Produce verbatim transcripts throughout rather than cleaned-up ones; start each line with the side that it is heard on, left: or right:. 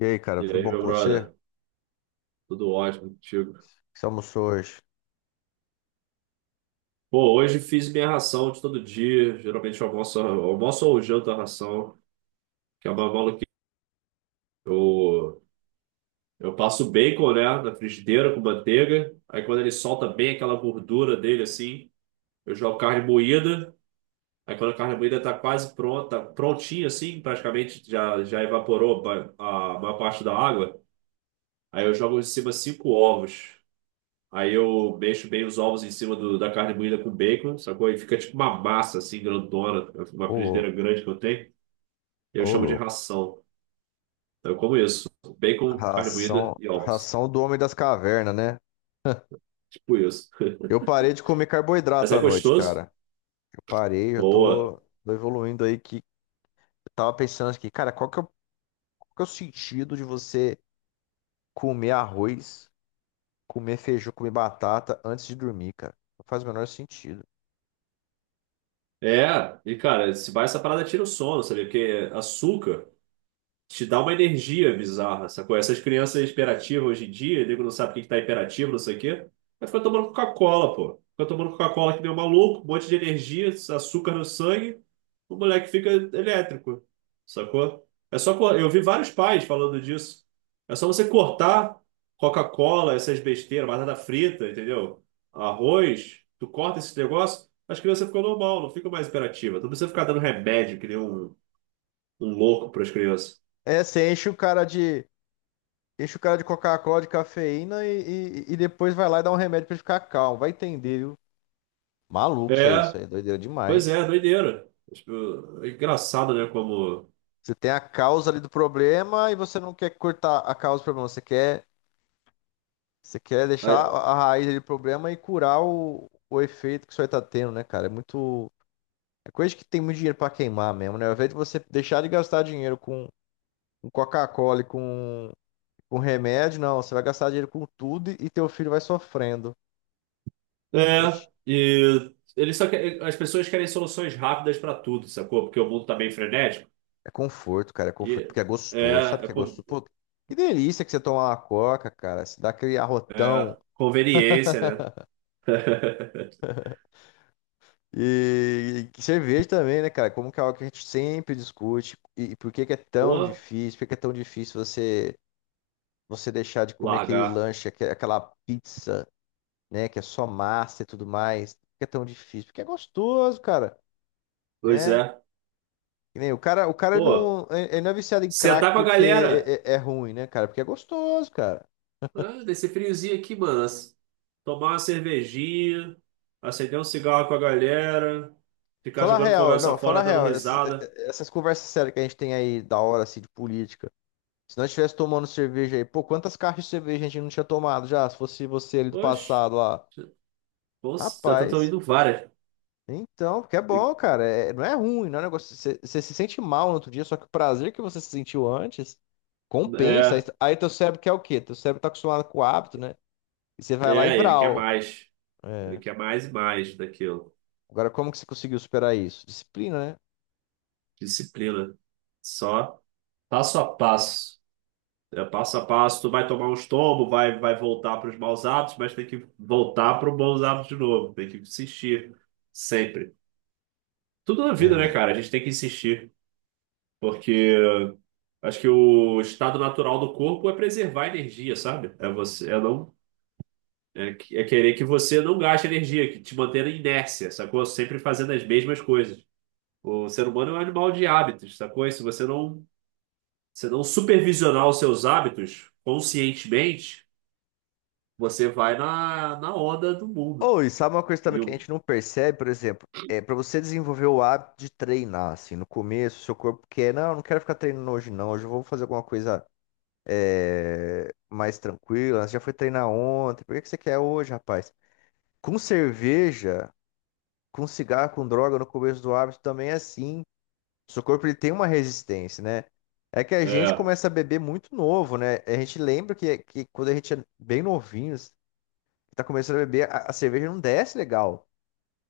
left: E aí, cara,
right: E
left: tudo
right: aí,
left: bom
right: meu
left: com você? O
right: brother? Tudo ótimo contigo.
left: que você almoçou hoje?
right: Pô, hoje fiz minha ração de todo dia. Geralmente eu almoço, almoço ou janto a ração, que é uma maluquice. Eu, eu passo bacon, né, na frigideira com manteiga. Aí quando ele solta bem aquela gordura dele, assim, eu jogo carne moída. Aí quando a carne moída tá quase pronta, tá prontinha, assim, praticamente já, já evaporou a, a maior parte da água. Aí eu jogo em cima cinco ovos. Aí eu mexo bem os ovos em cima do, da carne moída com bacon, sacou? Aí fica tipo uma massa assim, grandona, uma
left: Ô,
right: frigideira grande que eu tenho. Eu
left: ô,
right: chamo de
left: louco.
right: ração. Então eu como isso. Bacon, carne
left: Ração,
right: moída e ovos.
left: ração do homem das cavernas, né?
right: Tipo isso.
left: Eu parei de comer
right: Mas
left: carboidrato
right: é
left: à noite,
right: gostoso?
left: cara. Eu parei, eu
right: Boa.
left: tô, tô evoluindo aí que eu tava pensando aqui, cara, qual que é, o, qual que é o sentido de você comer arroz, comer feijão, comer batata antes de dormir, cara? Não faz o menor sentido.
right: É, e cara, se vai essa parada tira o sono, sabe? Porque açúcar. Te dá uma energia bizarra, sacou? Essas crianças hiperativas hoje em dia, nego não sabe o que que tá hiperativo, não sei o quê. Mas fica tomando Coca-Cola, pô. Fica tomando Coca-Cola que nem um maluco, um monte de energia, açúcar no sangue, o moleque fica elétrico, sacou? É só, co- eu vi vários pais falando disso. É só você cortar Coca-Cola, essas besteiras, batata frita, entendeu? Arroz, tu corta esse negócio, as crianças ficam normal, não ficam mais hiperativas. Tu não precisa ficar dando remédio que nem um, um louco para as crianças.
left: É, você enche o cara de, enche o cara de Coca-Cola, de cafeína e, e, e depois vai lá e dá um remédio pra ele ficar calmo. Vai entender, viu? Maluco isso aí, isso
right: É,
left: aí é doideira
right: pois
left: demais.
right: é, doideira. Tipo, é engraçado, né? Como.
left: Você tem a causa ali do problema e você não quer cortar a causa do problema, você quer, você quer deixar
right: É,
left: a a raiz ali do problema e curar o, o efeito que isso aí tá tendo, né, cara? É muito. É coisa que tem muito dinheiro pra queimar mesmo, né? Ao invés de você deixar de gastar dinheiro com, com Coca-Cola e com, com remédio, não, você vai gastar dinheiro com tudo e, e teu filho vai sofrendo. Oxi,
right: é, e eles só que- as pessoas querem soluções rápidas para tudo, sacou? Porque o mundo tá bem frenético.
left: é conforto, cara, é conforto
right: E
left: porque é
right: é,
left: gostoso, sabe o
right: é,
left: que é
right: con-
left: gostoso? Pô, que delícia que você tomar uma Coca, cara, se dá aquele
right: é
left: arrotão.
right: conveniência, né?
left: E, e cerveja também, né, cara? Como que é algo que a gente sempre discute e, e por que que é tão
right: Pô,
left: difícil? Por que que é tão difícil você você deixar de comer aquele
right: largar.
left: lanche, aque- aquela pizza, né, que é só massa e tudo mais? Por que é tão difícil? Porque é gostoso, cara,
right: Pois
left: né?
right: é.
left: Que nem o cara, o cara
right: Pô,
left: não, ele não é viciado em crack
right: sentar com a galera.
left: porque é, é- é ruim, né, cara? Porque é gostoso, cara.
right: Ah, nesse friozinho aqui, mano. as- Tomar uma cervejinha, acender um cigarro com a galera, ficar
left: Fala a
right: jogando
left: real,
right: conversa
left: não, fala a
right: fora, dando
left: real. Essas,
right: risada.
left: essas conversas sérias que a gente tem aí da hora, assim, de política. Se nós estivesse tomando cerveja aí, pô, quantas caixas de cerveja a gente não tinha tomado já? Se fosse você ali do
right: Poxa.
left: passado lá.
right: Nossa, já tá
left: Rapaz,
right: indo várias.
left: então, porque é bom, cara. É- não é ruim, não é um negócio. Você você se sente mal no outro dia, só que o prazer que você se sentiu antes compensa. Aí,
right: É,
left: aí teu cérebro quer o quê? Teu cérebro tá acostumado com o hábito, né? E você vai lá e
right: é, ele quer
left: vral.
right: mais. Ele
left: É.
right: quer mais e mais daquilo.
left: Agora, como que você conseguiu superar isso? Disciplina, né?
right: Disciplina. Só passo a passo. É passo a passo, tu vai tomar uns tombos, vai, vai voltar para os maus hábitos, mas tem que voltar para os bons hábitos de novo. Tem que insistir. Sempre. Tudo na vida, né,
left: É.
right: cara? A gente tem que insistir. Porque acho que o estado natural do corpo é preservar a energia, sabe? É você, é não É, que- é querer que você não gaste energia, que te mantenha na inércia, sacou? Sempre fazendo as mesmas coisas. O ser humano é um animal de hábitos, sacou? E se você não, se não supervisionar os seus hábitos conscientemente, você vai na, na onda do mundo.
left: Ou, e sabe uma coisa também que a
right: Viu?
left: gente não percebe, por exemplo, é para você desenvolver o hábito de treinar, assim, no começo, seu corpo quer, não, não quero ficar treinando hoje não, hoje eu vou fazer alguma coisa mais tranquila, você já foi treinar ontem, por que que você quer hoje, rapaz? Com cerveja, com cigarro, com droga, no começo do hábito também é assim, seu corpo ele tem uma resistência, né? É que a gente
right: É,
left: começa a beber muito novo, né? A gente lembra que, que quando a gente é bem novinho, tá começando a beber, a, a cerveja não desce legal.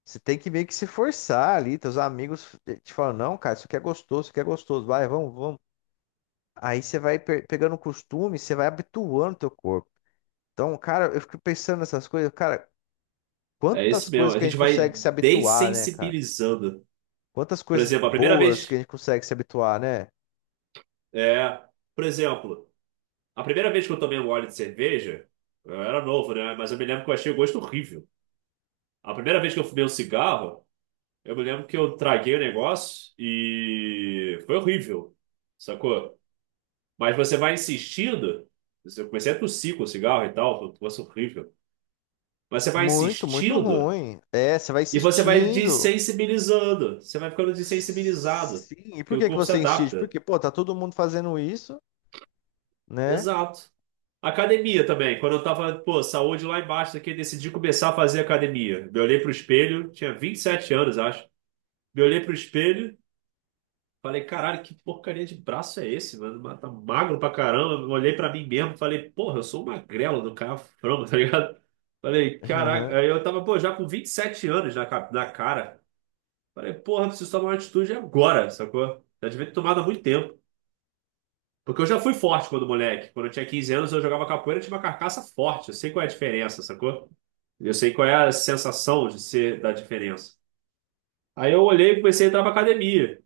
left: Você tem que meio que se forçar ali. Teus amigos eh, te falam, não, cara, isso aqui é gostoso, isso aqui é gostoso. Vai, vamos, vamos. Aí você vai pe- pegando costume, você vai habituando teu corpo. Então, cara, eu fico pensando nessas coisas, cara,
right: é
left: quantas
right: isso mesmo.
left: coisas
right: A
left: que a gente
right: gente vai
left: consegue se habituar, né, cara?
right: dessensibilizando.
left: Quantas
right: Por
left: coisas
right: exemplo, a primeira
left: boas que a
right: vez.
left: gente consegue se habituar, né?
right: É, por exemplo, a primeira vez que eu tomei um gole de cerveja, eu era novo, né? Mas eu me lembro que eu achei o gosto horrível. A primeira vez que eu fumei um cigarro, eu me lembro que eu traguei o negócio e foi horrível, sacou? Mas você vai insistindo. Eu comecei a tossir com o cigarro e tal, foi um negócio horrível. Mas você vai
left: Muito, muito
right: insistindo
left: ruim. É, você vai
right: e você vai
left: insistindo.
right: desensibilizando. Você vai ficando desensibilizado,
left: Sim, e por
right: porque o
left: que que
right: corpo se
left: você insiste?
right: adapta.
left: Porque, pô, tá todo mundo fazendo isso, né?
right: Exato. Academia também. Quando eu tava, pô, saúde lá embaixo daqui, eu decidi começar a fazer academia. Me olhei pro espelho, tinha vinte e sete anos, acho. Me olhei pro espelho, falei, caralho, que porcaria de braço é esse, mano? Mas tá magro pra caramba. Eu olhei pra mim mesmo, falei, porra, eu sou um magrelo do cara frango, tá ligado? Falei, caraca, aí eu tava, pô, já com vinte e sete anos na, ca- na cara. Falei, porra, preciso tomar uma atitude agora, sacou? Já devia ter tomado há muito tempo. Porque eu já fui forte quando moleque. Quando eu tinha quinze anos, eu jogava capoeira, eu tinha uma carcaça forte. Eu sei qual é a diferença, sacou? Eu sei qual é a sensação de ser da diferença. Aí eu olhei e comecei a entrar pra academia.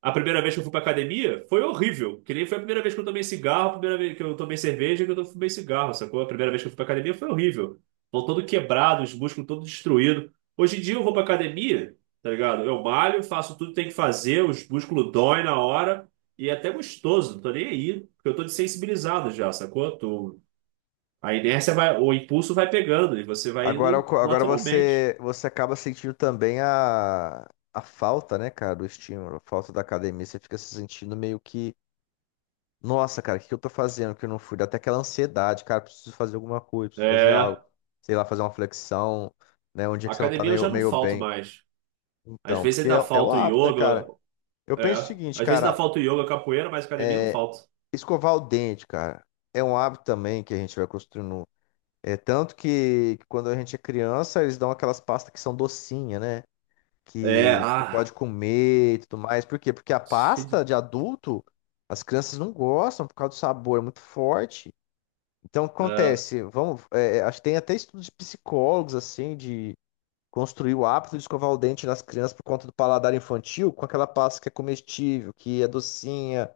right: A primeira vez que eu fui pra academia foi horrível. Que nem foi a primeira vez que eu tomei cigarro, a primeira vez que eu tomei cerveja, que eu fumei cigarro, sacou? A primeira vez que eu fui pra academia foi horrível. Tô todo quebrado, os músculos todo destruído. Hoje em dia eu vou pra academia, tá ligado? Eu malho, faço tudo que tem que fazer, os músculos doem na hora e é até gostoso, não tô nem aí, porque eu tô desensibilizado já, sacou? Tô... A inércia vai, o impulso vai pegando e você vai
left: Agora, o
right: indo
left: co- agora
right: naturalmente.
left: você, você acaba sentindo também a, a falta, né, cara, do estímulo, a falta da academia. Você fica se sentindo meio que, nossa, cara, o que que eu tô fazendo que eu não fui? Dá até aquela ansiedade, cara, preciso fazer alguma coisa, preciso fazer
right: É,
left: algo. Sei lá, fazer uma flexão, né, um dia que você não tá
right: academia eu
left: meio,
right: já não
left: meio
right: falto
left: bem.
right: mais. Às
left: Então,
right: vezes
left: porque é,
right: ainda
left: é o
right: falta o
left: hábito, né,
right: yoga.
left: cara? Eu penso o
right: É.
left: seguinte,
right: Às vezes dá
left: cara,
right: falta o yoga, capoeira, mas academia não falta.
left: escovar o dente, cara, é um hábito também que a gente vai construindo. É tanto que, que quando a gente é criança, eles dão aquelas pastas que são docinha, né?
right: É,
left: que que pode
right: ah,
left: comer e tudo mais. Por quê? Porque a
right: cheio de-
left: pasta de adulto, as crianças não gostam por causa do sabor, é muito forte. Então, o que
right: é,
left: acontece? Vamos, é, é, acho que tem até estudos de psicólogos, assim, de construir o hábito de escovar o dente nas crianças por conta do paladar infantil, com aquela pasta que é comestível, que é docinha,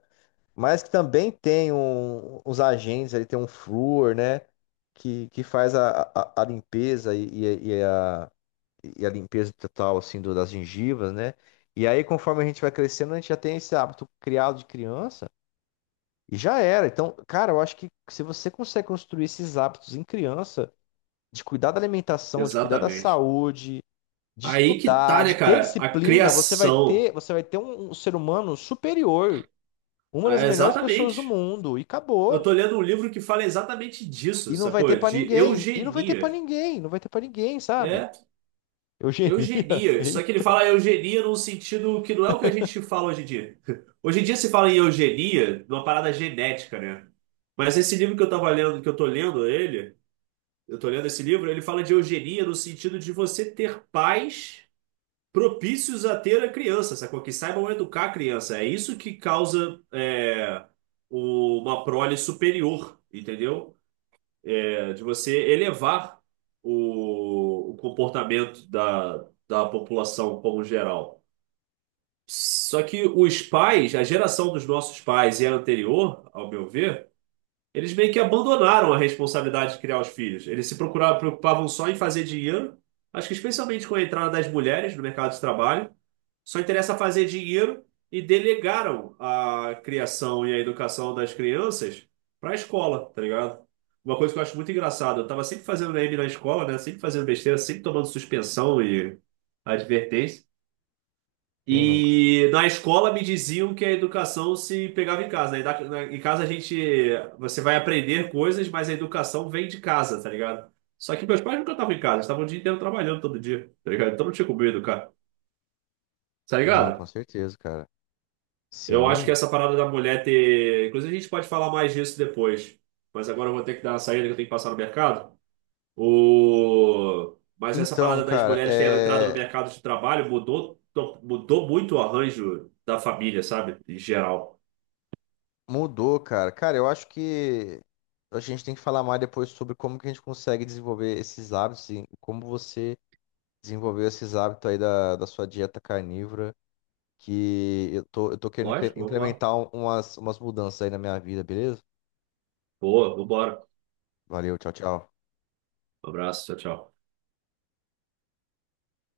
left: mas que também tem um, uns agentes, ali tem um flúor, né? Que, que faz a, a, a limpeza e, e, e a e a limpeza total assim do- das gengivas, né? E aí, conforme a gente vai crescendo, a gente já tem esse hábito criado de criança e já era. Então, cara, eu acho que se você consegue construir esses hábitos em criança, de cuidar da alimentação, de cuidar da
right: exatamente.
left: saúde, de
right: Aí que tá,
left: estudar,
right: né,
left: de ter
right: cara? A
left: disciplina, você vai
right: criação.
left: ter, você vai ter um, um ser humano superior, uma das
right: Ah,
left: melhores pessoas do
right: exatamente.
left: mundo e
right: Eu
left: acabou.
right: tô lendo um livro que fala exatamente disso,
left: E não vai ter
right: sacou?
left: pra
right: De
left: ninguém, e não vai ter pra
right: eugenia.
left: ninguém, não vai ter pra ninguém, sabe?
right: É,
left: Eugenia,
right: eugenia. Só que ele
left: eita,
right: fala eugenia num sentido que não é o que a gente fala hoje em dia. Hoje em dia se fala em eugenia numa parada genética, né? Mas esse livro que eu tava lendo, que eu tô lendo ele. Eu estou lendo esse livro, ele fala de eugenia no sentido de você ter pais propícios a ter a criança, sacou? Que saibam educar a criança. É isso que causa é, o- uma prole superior, entendeu? É, de você elevar o, o comportamento da, da população como geral. Só que os pais, a geração dos nossos pais e a anterior, ao meu ver, eles meio que abandonaram a responsabilidade de criar os filhos. Eles se procuravam, preocupavam só em fazer dinheiro. Acho que especialmente com a entrada das mulheres no mercado de trabalho, só interessa fazer dinheiro e delegaram a criação e a educação das crianças para a escola, tá ligado? Uma coisa que eu acho muito engraçada, eu tava sempre fazendo meme na escola, né? Sempre fazendo besteira, sempre tomando suspensão e advertência.
left: quem nunca?
right: E na escola me diziam que a educação se pegava em casa, né? E na- na- Em casa a gente, você vai aprender coisas, mas a educação vem de casa, tá ligado? Só que meus pais nunca estavam em casa, eles estavam o dia inteiro trabalhando todo dia, tá ligado? Então não tinha como eu educar, tá
left: Não,
right: ligado?
left: com certeza, cara.
right: Eu acho que
left: Sim.
right: essa parada da mulher ter. Inclusive a gente pode falar mais disso depois, mas agora eu vou ter que dar uma saída que eu tenho que passar no mercado. O... Mas essa
left: Então,
right: parada das
left: cara,
right: mulheres terem entrado no
left: é...
right: mercado de trabalho mudou, mudou, muito o arranjo da família, sabe? Em geral.
left: mudou, cara. Cara, eu acho que a gente tem que falar mais depois sobre como que a gente consegue desenvolver esses hábitos e como você desenvolveu esses hábitos aí da, da sua dieta carnívora, que eu tô, eu tô querendo incre-
right: Lógico, vambora.
left: implementar um- umas, umas mudanças aí na minha vida, beleza?
right: Boa, vambora.
left: Valeu, tchau, tchau.
right: Um abraço, tchau, tchau.